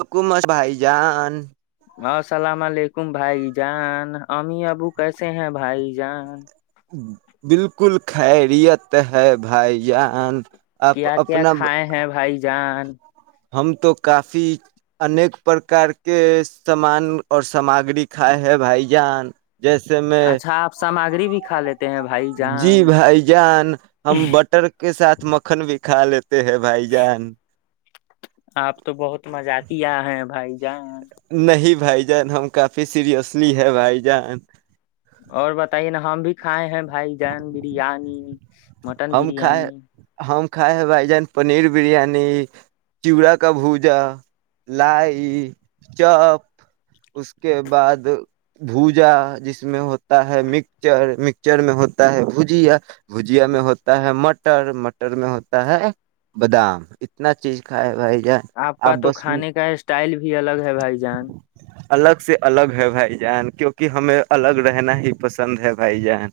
حکومت بھائی جان السلام علیکم بھائی جان امیمی ابو کیسے ہیں بھائی جان بالکل خیریت ہے بھائی جان آپ کیا کیا اپنا کھائے ہیں بھائی جان [inaudible] ہم تو کافی انیک پرکار کے سامان اور سامگری کھائے ہیں بھائی جان جیسے میں اچھا آپ سامگری بھی کھا لیتے ہیں بھائی جی جان بھائی جان ہم بٹر کے ساتھ مکھن بھی کھا لیتے ہے بھائی جان آپ تو بہت مزہ آتی آ ہیں بھائی جان نہیں بھائی جان ہم کافی سیریئسلی ہے بھائی جان اور بتائیے نا ہم بھی کھائے ہیں بھائی جان بریانی مٹن ہم کھائے بریانی ہم کھائے ہے بھائی جان پنیر بریانی چڑا کا بھوجا لائی چپ اس کے بعد بھجا جس میں ہوتا ہے مکچر مکچر میں ہوتا ہے بھجیا بھجیا میں ہوتا ہے مٹر مٹر میں ہوتا ہے بادام اتنا چیز کھائے بھائی جان آپ کا تو بس کھانے کا اسٹائل بھی الگ ہے بھائی جان الگ سے الگ ہے بھائی جان کیوںکہ ہمیں الگ رہنا ہی پسند ہے بھائی جان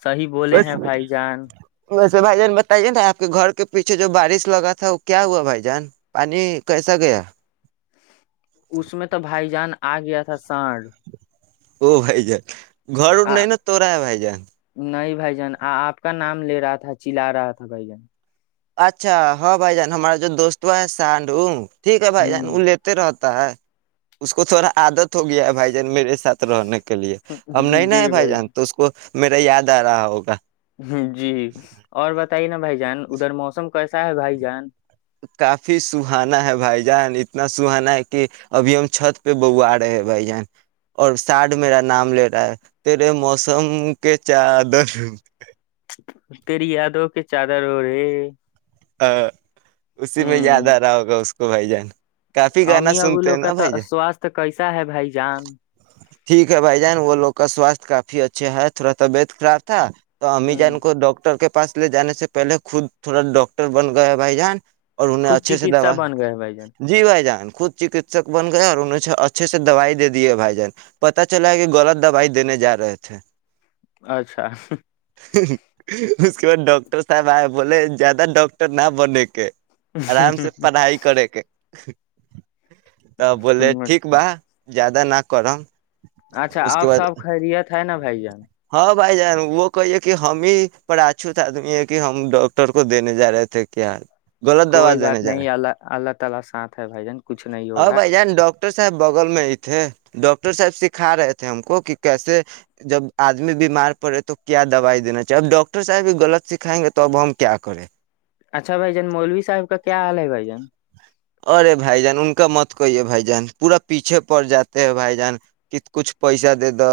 صی بولے بس ہیں بھائی جان ویسے بھائی جان بتائیے نا آپ کے گھر کے پیچھے جو بارش لگا تھا وہ کیا ہوا بھائی جان پانی کیسا گیا اس میں تو بھائی جان آ گیا تھا سانڑ او بھائی جان گھر آ نہیں نا تو رہا ہے بھائی جان نہیں بھائی جان آپ کا نام لے رہا تھا چلا رہا تھا بھائی جان اچھا ہاں بھائی جان ہمارا جو دوست ہو ہے سانڈوگ ٹھیک ہے بھائی جان ہوں لیتے رہ اس کو تھوڑا آادت ہو گیا ہے بھائی جان میرے ساتھ رہنے کا کے لیے اب نہیں ن ہے بھائی جان تو اس کو میرا یاد آ رہا ہوگا جی اور بتائیے نا بھائی جان ادھر موسم کیسا ہے بھائی جان کافی سہانا ہے بھائی جان اتنا سہانا ہے کہ ابھی ہم چھت پہ بواڈ ہے ہیں بھائی جان اور ساڈ میرا نام لے رہا ہے تیرے موسم کے چادر تری یادو کہ چادر اوڈ رے ہ ہ اسی میں یاد آ رہا ہوگا اس کو تو بائی جان کافی گانا امی ابو سنتے ہیں لوگ کا نا بھائی تا- ج سواستھ کیسا ہے بھائی جان ٹھیک ہے بھائی جان وہ لوگ کا سواستھ کافی اچھے ہے تھوڑا طبیعت خراب تھا تو امی ہ جان کو ڈاکٹر کے پاس لے جانے سے پہلے خود تھوڑا ڈاکٹر بن گیا بھائی جان اور انہیں خود اچھے سے چکتسا ڈا بن گئے بھائی جان جی بھائی جان خود چکتسک بن گیا اور انہھ اچھے سے دوائی دے دیے بھائی جان پت چلا ہے کہ غلط دوائی دینے جا رہے تھے اچھا اس کے بعد ڈاکٹر صاحب آئے بولے زیادہ ڈاکٹر نہ بنے کے آرام سے پڑھائی کرے کے ٹھ ا بولے ٹھیک با زیادہ نہ کرم اچھا اس اب کے بعد سب خیریت ہے نا بھ جان بائی ج وہ کہیے کہ ہم ہی پراچوت آدمی ہے کہ ہم ڈاکٹر کو دینے جا رہے تھے کیاال کوئی بات نہیں اللہ تعالی ساتھ ہے بھائی جان کچھ نہیں ہاں ہوگا بھائی جان ڈاکٹر صاحب بغل میں ہی تھے ڈاکٹر صاحب سکھا رہے تھے ہم کو کہ کیسے جب آدمی بیمار پڑے تو کیا دوائی دینا چاہیے اب ڈاکٹر صاحب بھی غلط سکھائیں گے تو اب ہم کیا کرے اچھا بھائی جان مولوی صاحب کا کیا حال ہے بھائی جان ارے بھائی جان ان کا مت کہیے بھائی جان پورا پیچھے پڑ جاتے ہیں بھائی جان کہ کچھ پیسہ دے دو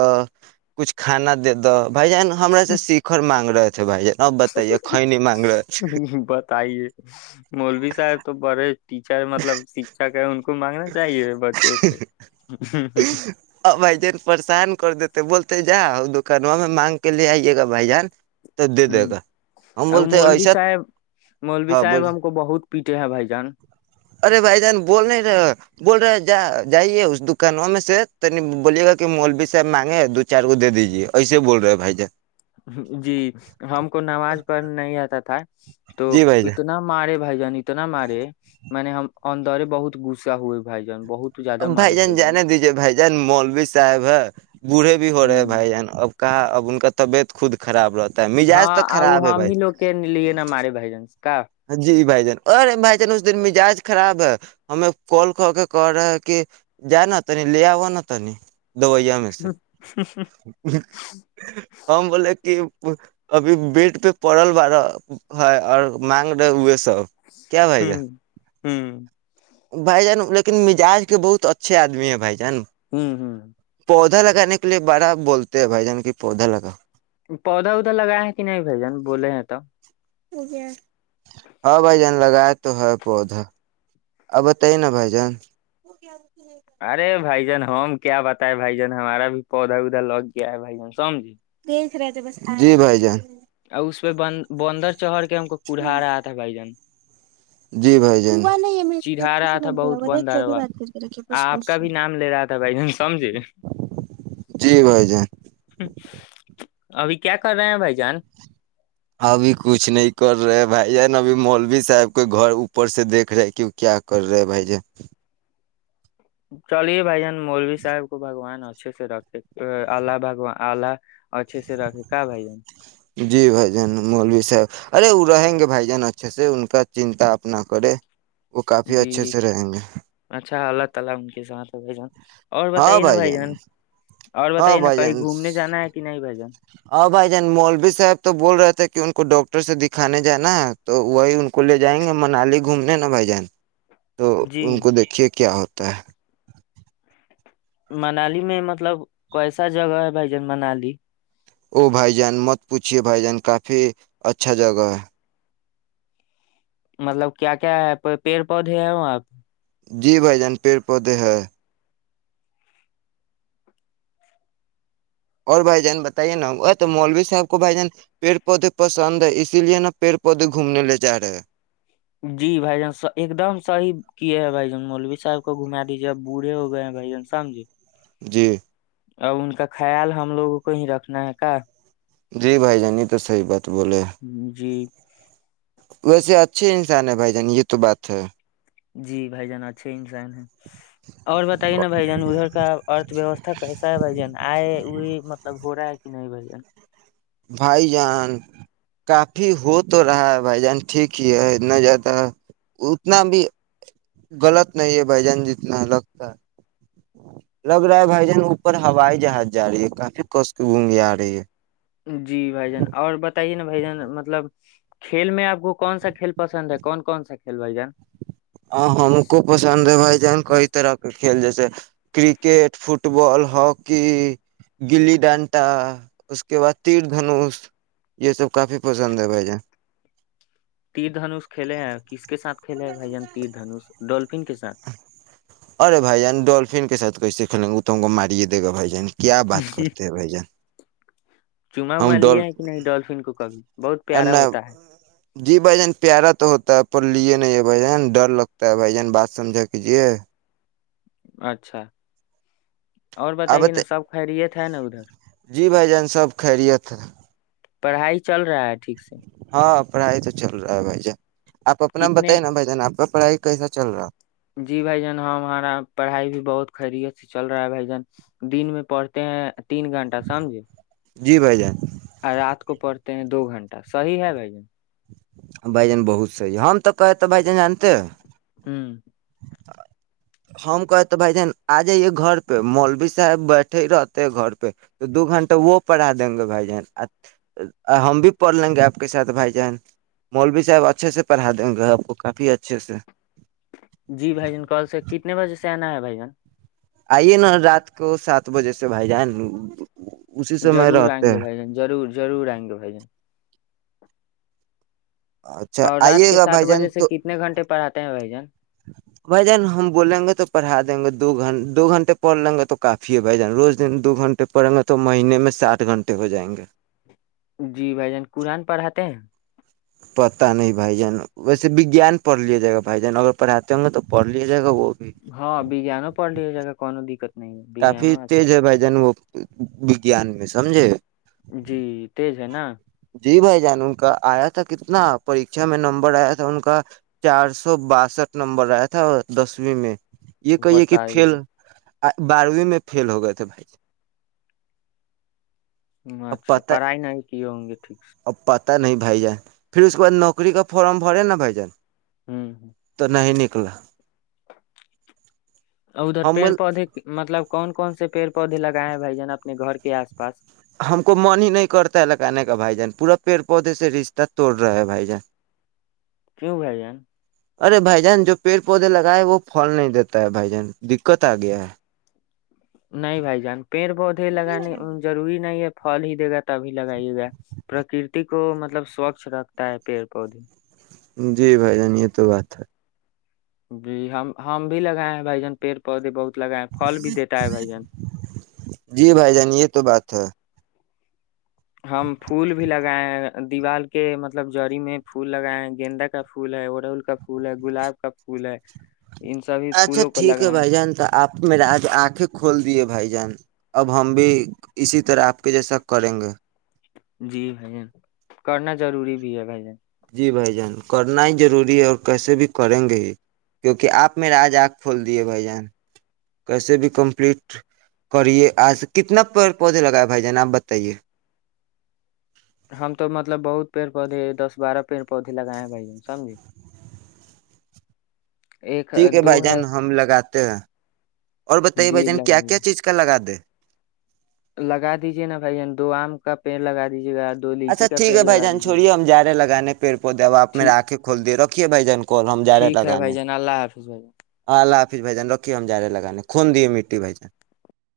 کچھ کھانا دے دو بھای جان ہمرا س سیخر مانگرت بتائیے مولوی صاحب تو بڑے ٹیچر مطلب شکھک ہے ان کو مانگنا چاہیے بچے سے جاؤ دکانوں میں مانگ کے لے آئیے گا بھائی جان تو دے ہ دے گا ہم ا بولتے مولوی ایسا صاحب مولوی ہاں صاحب بولے ہم کو بہت پیٹے ہے بھ ارے بھائی جان بول نہیں رہے بول رہے جا جائیے اس دکانوں میں سے ت بولیے گا کہ مولوی صاحب مانگے دو چار کو دے دیجیے ایسے بول رہے ہیں بھائی جان جی ہم کو نماز پڑھ نہیں آتا تھا تو جی بھائی جان اتنا مارے بھائی جان اتنا مارے منے ہم اندر بہت گغصا ہوئے بھائی جان بہت اب بھائی جان جانے دیجیے بھائی جان مول بھی صاحب ہے بوڑھے بھی ہو رہے ہیں بھائی جان اب کہااں اب ان کا طبیعت خود خراب رہتا ہے مزاج تو ہاں وہ خراب ہے ہم بھائی ہی لوگ کے لیے نا مارے بائی جن سے جی بھائی ارے بھائی جان اس دن مزاج خراب ہے ہمیں کال کر کے کر رہا ہے کہ جا نا تنی لے آو نا تنی دویا میں سے ہم بولے کہ ابھی بیڈ پہ پڑل والارا ہے اور مگ ڈا ا [unintelligible] سب کیا بھائی جان ہوں بھائی جان لیکن مزاج کے بہت اچھے آدمی ہیں بھائی جان ہوں ہوں پودا لگانے کے لیے بڑا بولتے ہیں بھائی جان کی پودا لگاؤ پودا اودا لگایا ہے کہ نہیں بھجن بولے ہیں تو ہاں بھاجان لگائے تو ہے پودا آ بتائیے نا بھجان ج ہم کیا بتائے بھائی جان ہمارا بھی پودا اوددا لگ گیا ہے بھائی جان سمجھے جی بھائی جان [unintelligible] اور اس پہ ب بندر چڑھ کے ہم کو کڑھا رہا تھا بھائی جان جی بھائی جین چڑھا رہا تھا بہت بندروا آپ کا بھی نام لے رہا تھا بھائی جن سمجھے جی بھائی جان ابھی کیا کر رہے ہیں بھائی جان ابھی کچھ نہیں کر رہے بھائی جا ن ابھی مولوی صاحب کے گھر اوپر سے دیکھ رہے کہ وہ کیا کر رہے ہے بھائی جان چلیے بائی جان مولوی صاب کو بگوان ہو اچھے سے رکھے اللہ بھگوان الہ اچھے سے رکھے کا بھائی [unintelligible] جی بھ جان مولوی صاحب ارے وہ رہیں گے بھ جان اچھے سے ان کا چنتا اپنا کرے وہ کافی اچھے سے رہیں گے [inaudible] اور ہاں بتائیے نا بھائی جان اور ہاں بتائیے نا بھائی کہیں جان گھومنے جانا ہے کہ نہیں بھائی جان ہاں بھائی جان مولوی صاحب تو بول رہے تھے کہ ان کو ڈاکٹر سے دکھانے جانا ہے تو وہی ان کو لے جائیں گے منالی گھومنے نہا بھائی جان تو جی ان کو دیکھیے کیا ہوتا تا منالی میں مطلب کوسا جگہ ہے بھائی جن منالی او بھائی جان مت پوچھیے بھائی جان کافی اچھا جگہ ہے مطلب کیا کیا ہے پیڑ پودھے ہیں وہ آپ جی بھائی جان پیڑ پودے ہیں اور بھائی جان بتائیے نا تو مولوی صاحب کو بھائی جان پیڑ پودے پسند ہے اسی لیے نا پیڑ پودے گھومنے لے جا رہے جی بھائی جان ایک دم صحیح کیے ہیں بھائی جان مولوی صاحب کو گھما دیجیے اب بوڑے ہو گئے ہیں بھائی جان سمجے جی ا ان کا خیال ہم لوگوں کو ہی رکھنا ہے کا جی بھائی جانی تو صحی بات بولے جی ویسے اچھے انسان ہے بھائی جان یہ تو بات ہے جی بھائی جان اچھے ہی انسان ہیں اور بتائیے نا بھ جان ادھر کا ارتھ ویوستھا کیسا ہے بھ جان آئے ہوئی مطلب ہو رہا ہے کہ نہیں بھائین بھائی جان کافی ہو تو رہا ہے بھائی جان ٹھیک ہی ہے اتنا جیاد ہے اتنا بھی غلط نہیں ہے بھائی جان جتنا لگتا ہے لگ رہا ہے بھائی جان اوپر ہائی جہاز جا رہی ہے کافی کش گونگی آ رہی ہے جی بھائی جان اور بتائیے نا بھ جان مطلب کھیل میں آپ کون سا کھیل پسند ہے کون کون سا کھیل بھائی جان ہ ہاں ہم کو پسند ہے بائی جین کو تو راکھ کھیل جیسے کرکٹ فٹ بال ہاکی گلی ڈانٹا اس کے بعد تیر دھنش یہ سب کافی پسند ہے بھائی ج ھیلے بھائی جان تیر دھنوش ڈولفن کے ساتھ [unintelligible] ارے بھائی جان ڈولفن کے سات کیسے کلیں گے تو ہم کو مارے د گا بھائی جان کیا بات کرتے ہیں بھائی جان چعا وما ہم لیا ڈول ہے کہ نہیں ڈولفن کو کبھی بہت پیارا ہوتا ہے جی بھائی جان پیارا تو ہوتا ہے پر لیے نہیں ہے بھائی جان ڈر لگتا ہے بھائی جان بات سمجھا کیجیے اچھا اور بتائیے آبت نا سب خیریت ہے نا ادھر جی بھائی جان سب خریت پڑھائی چل رہا ہے ٹھیک سے ہاں پڑھائی تو چل رہا ہے بھائی جان آپ اپنا کتنے بتائیے نا بھائی جان آپ کا پڑھائی کیسا چل رہا ہے جی بھائی جان ہمارا پڑھائی بھی بہت خیریت سے چل رہا ہے بھائی جان دن میں پڑھتے ہیں تین گھنٹہ سمجھے جی بھائی جان رات کو پڑھتے ہیں دو گھنٹہ صحیح ہے بھائی جن بائی جان بہت صحیح ہے ہم تو کہے تو بھائی جان جانتے ہیں ہمم ہم کہے تو بھائی جہن آ جائیے گھر پہ مولوی صاحب بیٹھے ہی رہتے گھر پہ تو دو گھنٹہ وہ پڑھا دیں گے بھائی جن ہم بھی پڑھ لیں گے آپ کے ساتھ بھائی جہن مولوی صاحب اچھے سے پڑھا دیں گے آپ کو کافی اچھے سے جی بھائی جن کال سے کتنے بجے سے سنا ہے بھ آئیے نا رات کو سات بجے سے بھائی جان اسی سمے ضرور آئیں رہتے گے ہیں بھ جن ضرور ضور آئیں گے بھائی جن اچھا اور رات آئیے کے گا سات بھائی جان بجے سے تو کتنے گھنٹے پڑھاتے ہیں بھائی جان بھائی جان ہم بولیں گے تو پڑھا دیں گے دو گھن دو گھنٹے پڑھ لیں گے تو کافی ہے بھ جانا روز دن دو گھنٹے پڑیں گے تو مہینے میں ساتھ گھنٹے ہو جائیں گے جی بھ جان قرآن پڑھاتے ہیں پتا نہیں بھائی جان ویسے وگان پڑھ لیا جائے گا بھائی جان اگر پڑھاتے ہوں گے تو پڑھ لیا جائے گا وہ بھی ہاں ب جا ن پ ڈی ہے جگا کون دقت نہیں ہے کافی وگیانو اچھا تیز ہے بھائی جان وہ وجان میں سمجھے جی تج ہے نا جی بھائی جان ان کا آیا تھا کتنا پرریھا میں نمبر آیا تھا ان کا چار سو باسٹھ نمبر آیا تھا دسویں میں یہ کہیے کہ کل بتائیے بارہویں میں فیل ہو گئے تھے بھائی ج ہ اچھا پڑھائی نہیں کی ہو س گے ٹھیک اب پتہ نہیں بھائی جان پھر اس کے بد نوکری کا فارم بھرے نا بھائی جان ہ تو نہیں نک اکلا اور ادھر پیڑ پودے مطلب کون کون سے پیڑ پودے لگائے ہیں بھائی جان اپنے گھر کے آس پاس ہم کو من ہی نہیں کرتا ہے لگانے کا بھائی جان پورا پیڑ پودے سے رشتہ توڑ رہے ہے بھائی جان کیوں بئے جان ارے بھائی جان جو پیڑ پودے لگائے ہے وہ پھل نہیں دیتا ہے بھائی جان دقت آ گیا ہے نہیں بھائی جان پیڑ پودے لگانے ضروری نہیں ہے پل ہی دے گا تبھی لگائیے گا پرکرتی کو مطلب سوچھ رکھتا ہے پیڑ پودے جی بھائی جان یہ تو بات ہے جی ہم ہم بھی لگائے ہیں بھائی جان پیڑ پودے بہت لگائے ہیں پھل بھی دیتا ہے بھائی جان جی بھائی جان یہ تو بات ہے ہم پھول بھی لگائے ہیں دیوار کے مطلب جڑی میں پھول لگائے ہیں گیندا کا پھول ہے اڑہول کا پھول ہے گلاب کا پھول ہے ان سبھی اچھا پھولوں کو ٹھیک ہے لگائے بھائی ہیں جان تو آپ میرے آج آنکھیں کھول دیے بھائی جان اب ہم بھی اسی طرح آپ کے جیسا کریں گے جی بھائی جن کرنا ضروری بھی ہے بھائی جن جی بھائی جان کرنا ہی ضروری ہے اور کیسے بھی کریں گے ہی کیونکہ آپ میرا آج آنکھ کھول دیے بھائی جان کیسے بھی کمپلیٹ کریے آج کتنا پ پودے لگائے بھائی جان آپ بتائیے ہم تو مطلب بہت پیڑ پودے دس بارہ پیڑ پودے لگائے ہیں بھائی ج سمجے ٹھیک ہے بھائی جان ہم لگات [inaudible] اور بتائیے بھ جی جن کیا کیا لگائیے چیز کا لگا دے لگا دیجے نا بھائی ج دو آم کا پیڑ لگا دیجیے گا دو اچھا لیچی کا ٹھیک پیڑ ہےھائی لگا جان دیجیے گا چھوڑیے ہم ج رہے لگے گانے پیڑ پ دوباپ میر ٹھیک آکھیں کھول دے رکھ ے بائی جان کوال ہم جار ٹھیک لک ہے بھائی نے جان اللہ حافظ بھائی جان ہ ل بھجاان رھیے ہم ج رہے لگانے خون د دیے مٹیی بھجن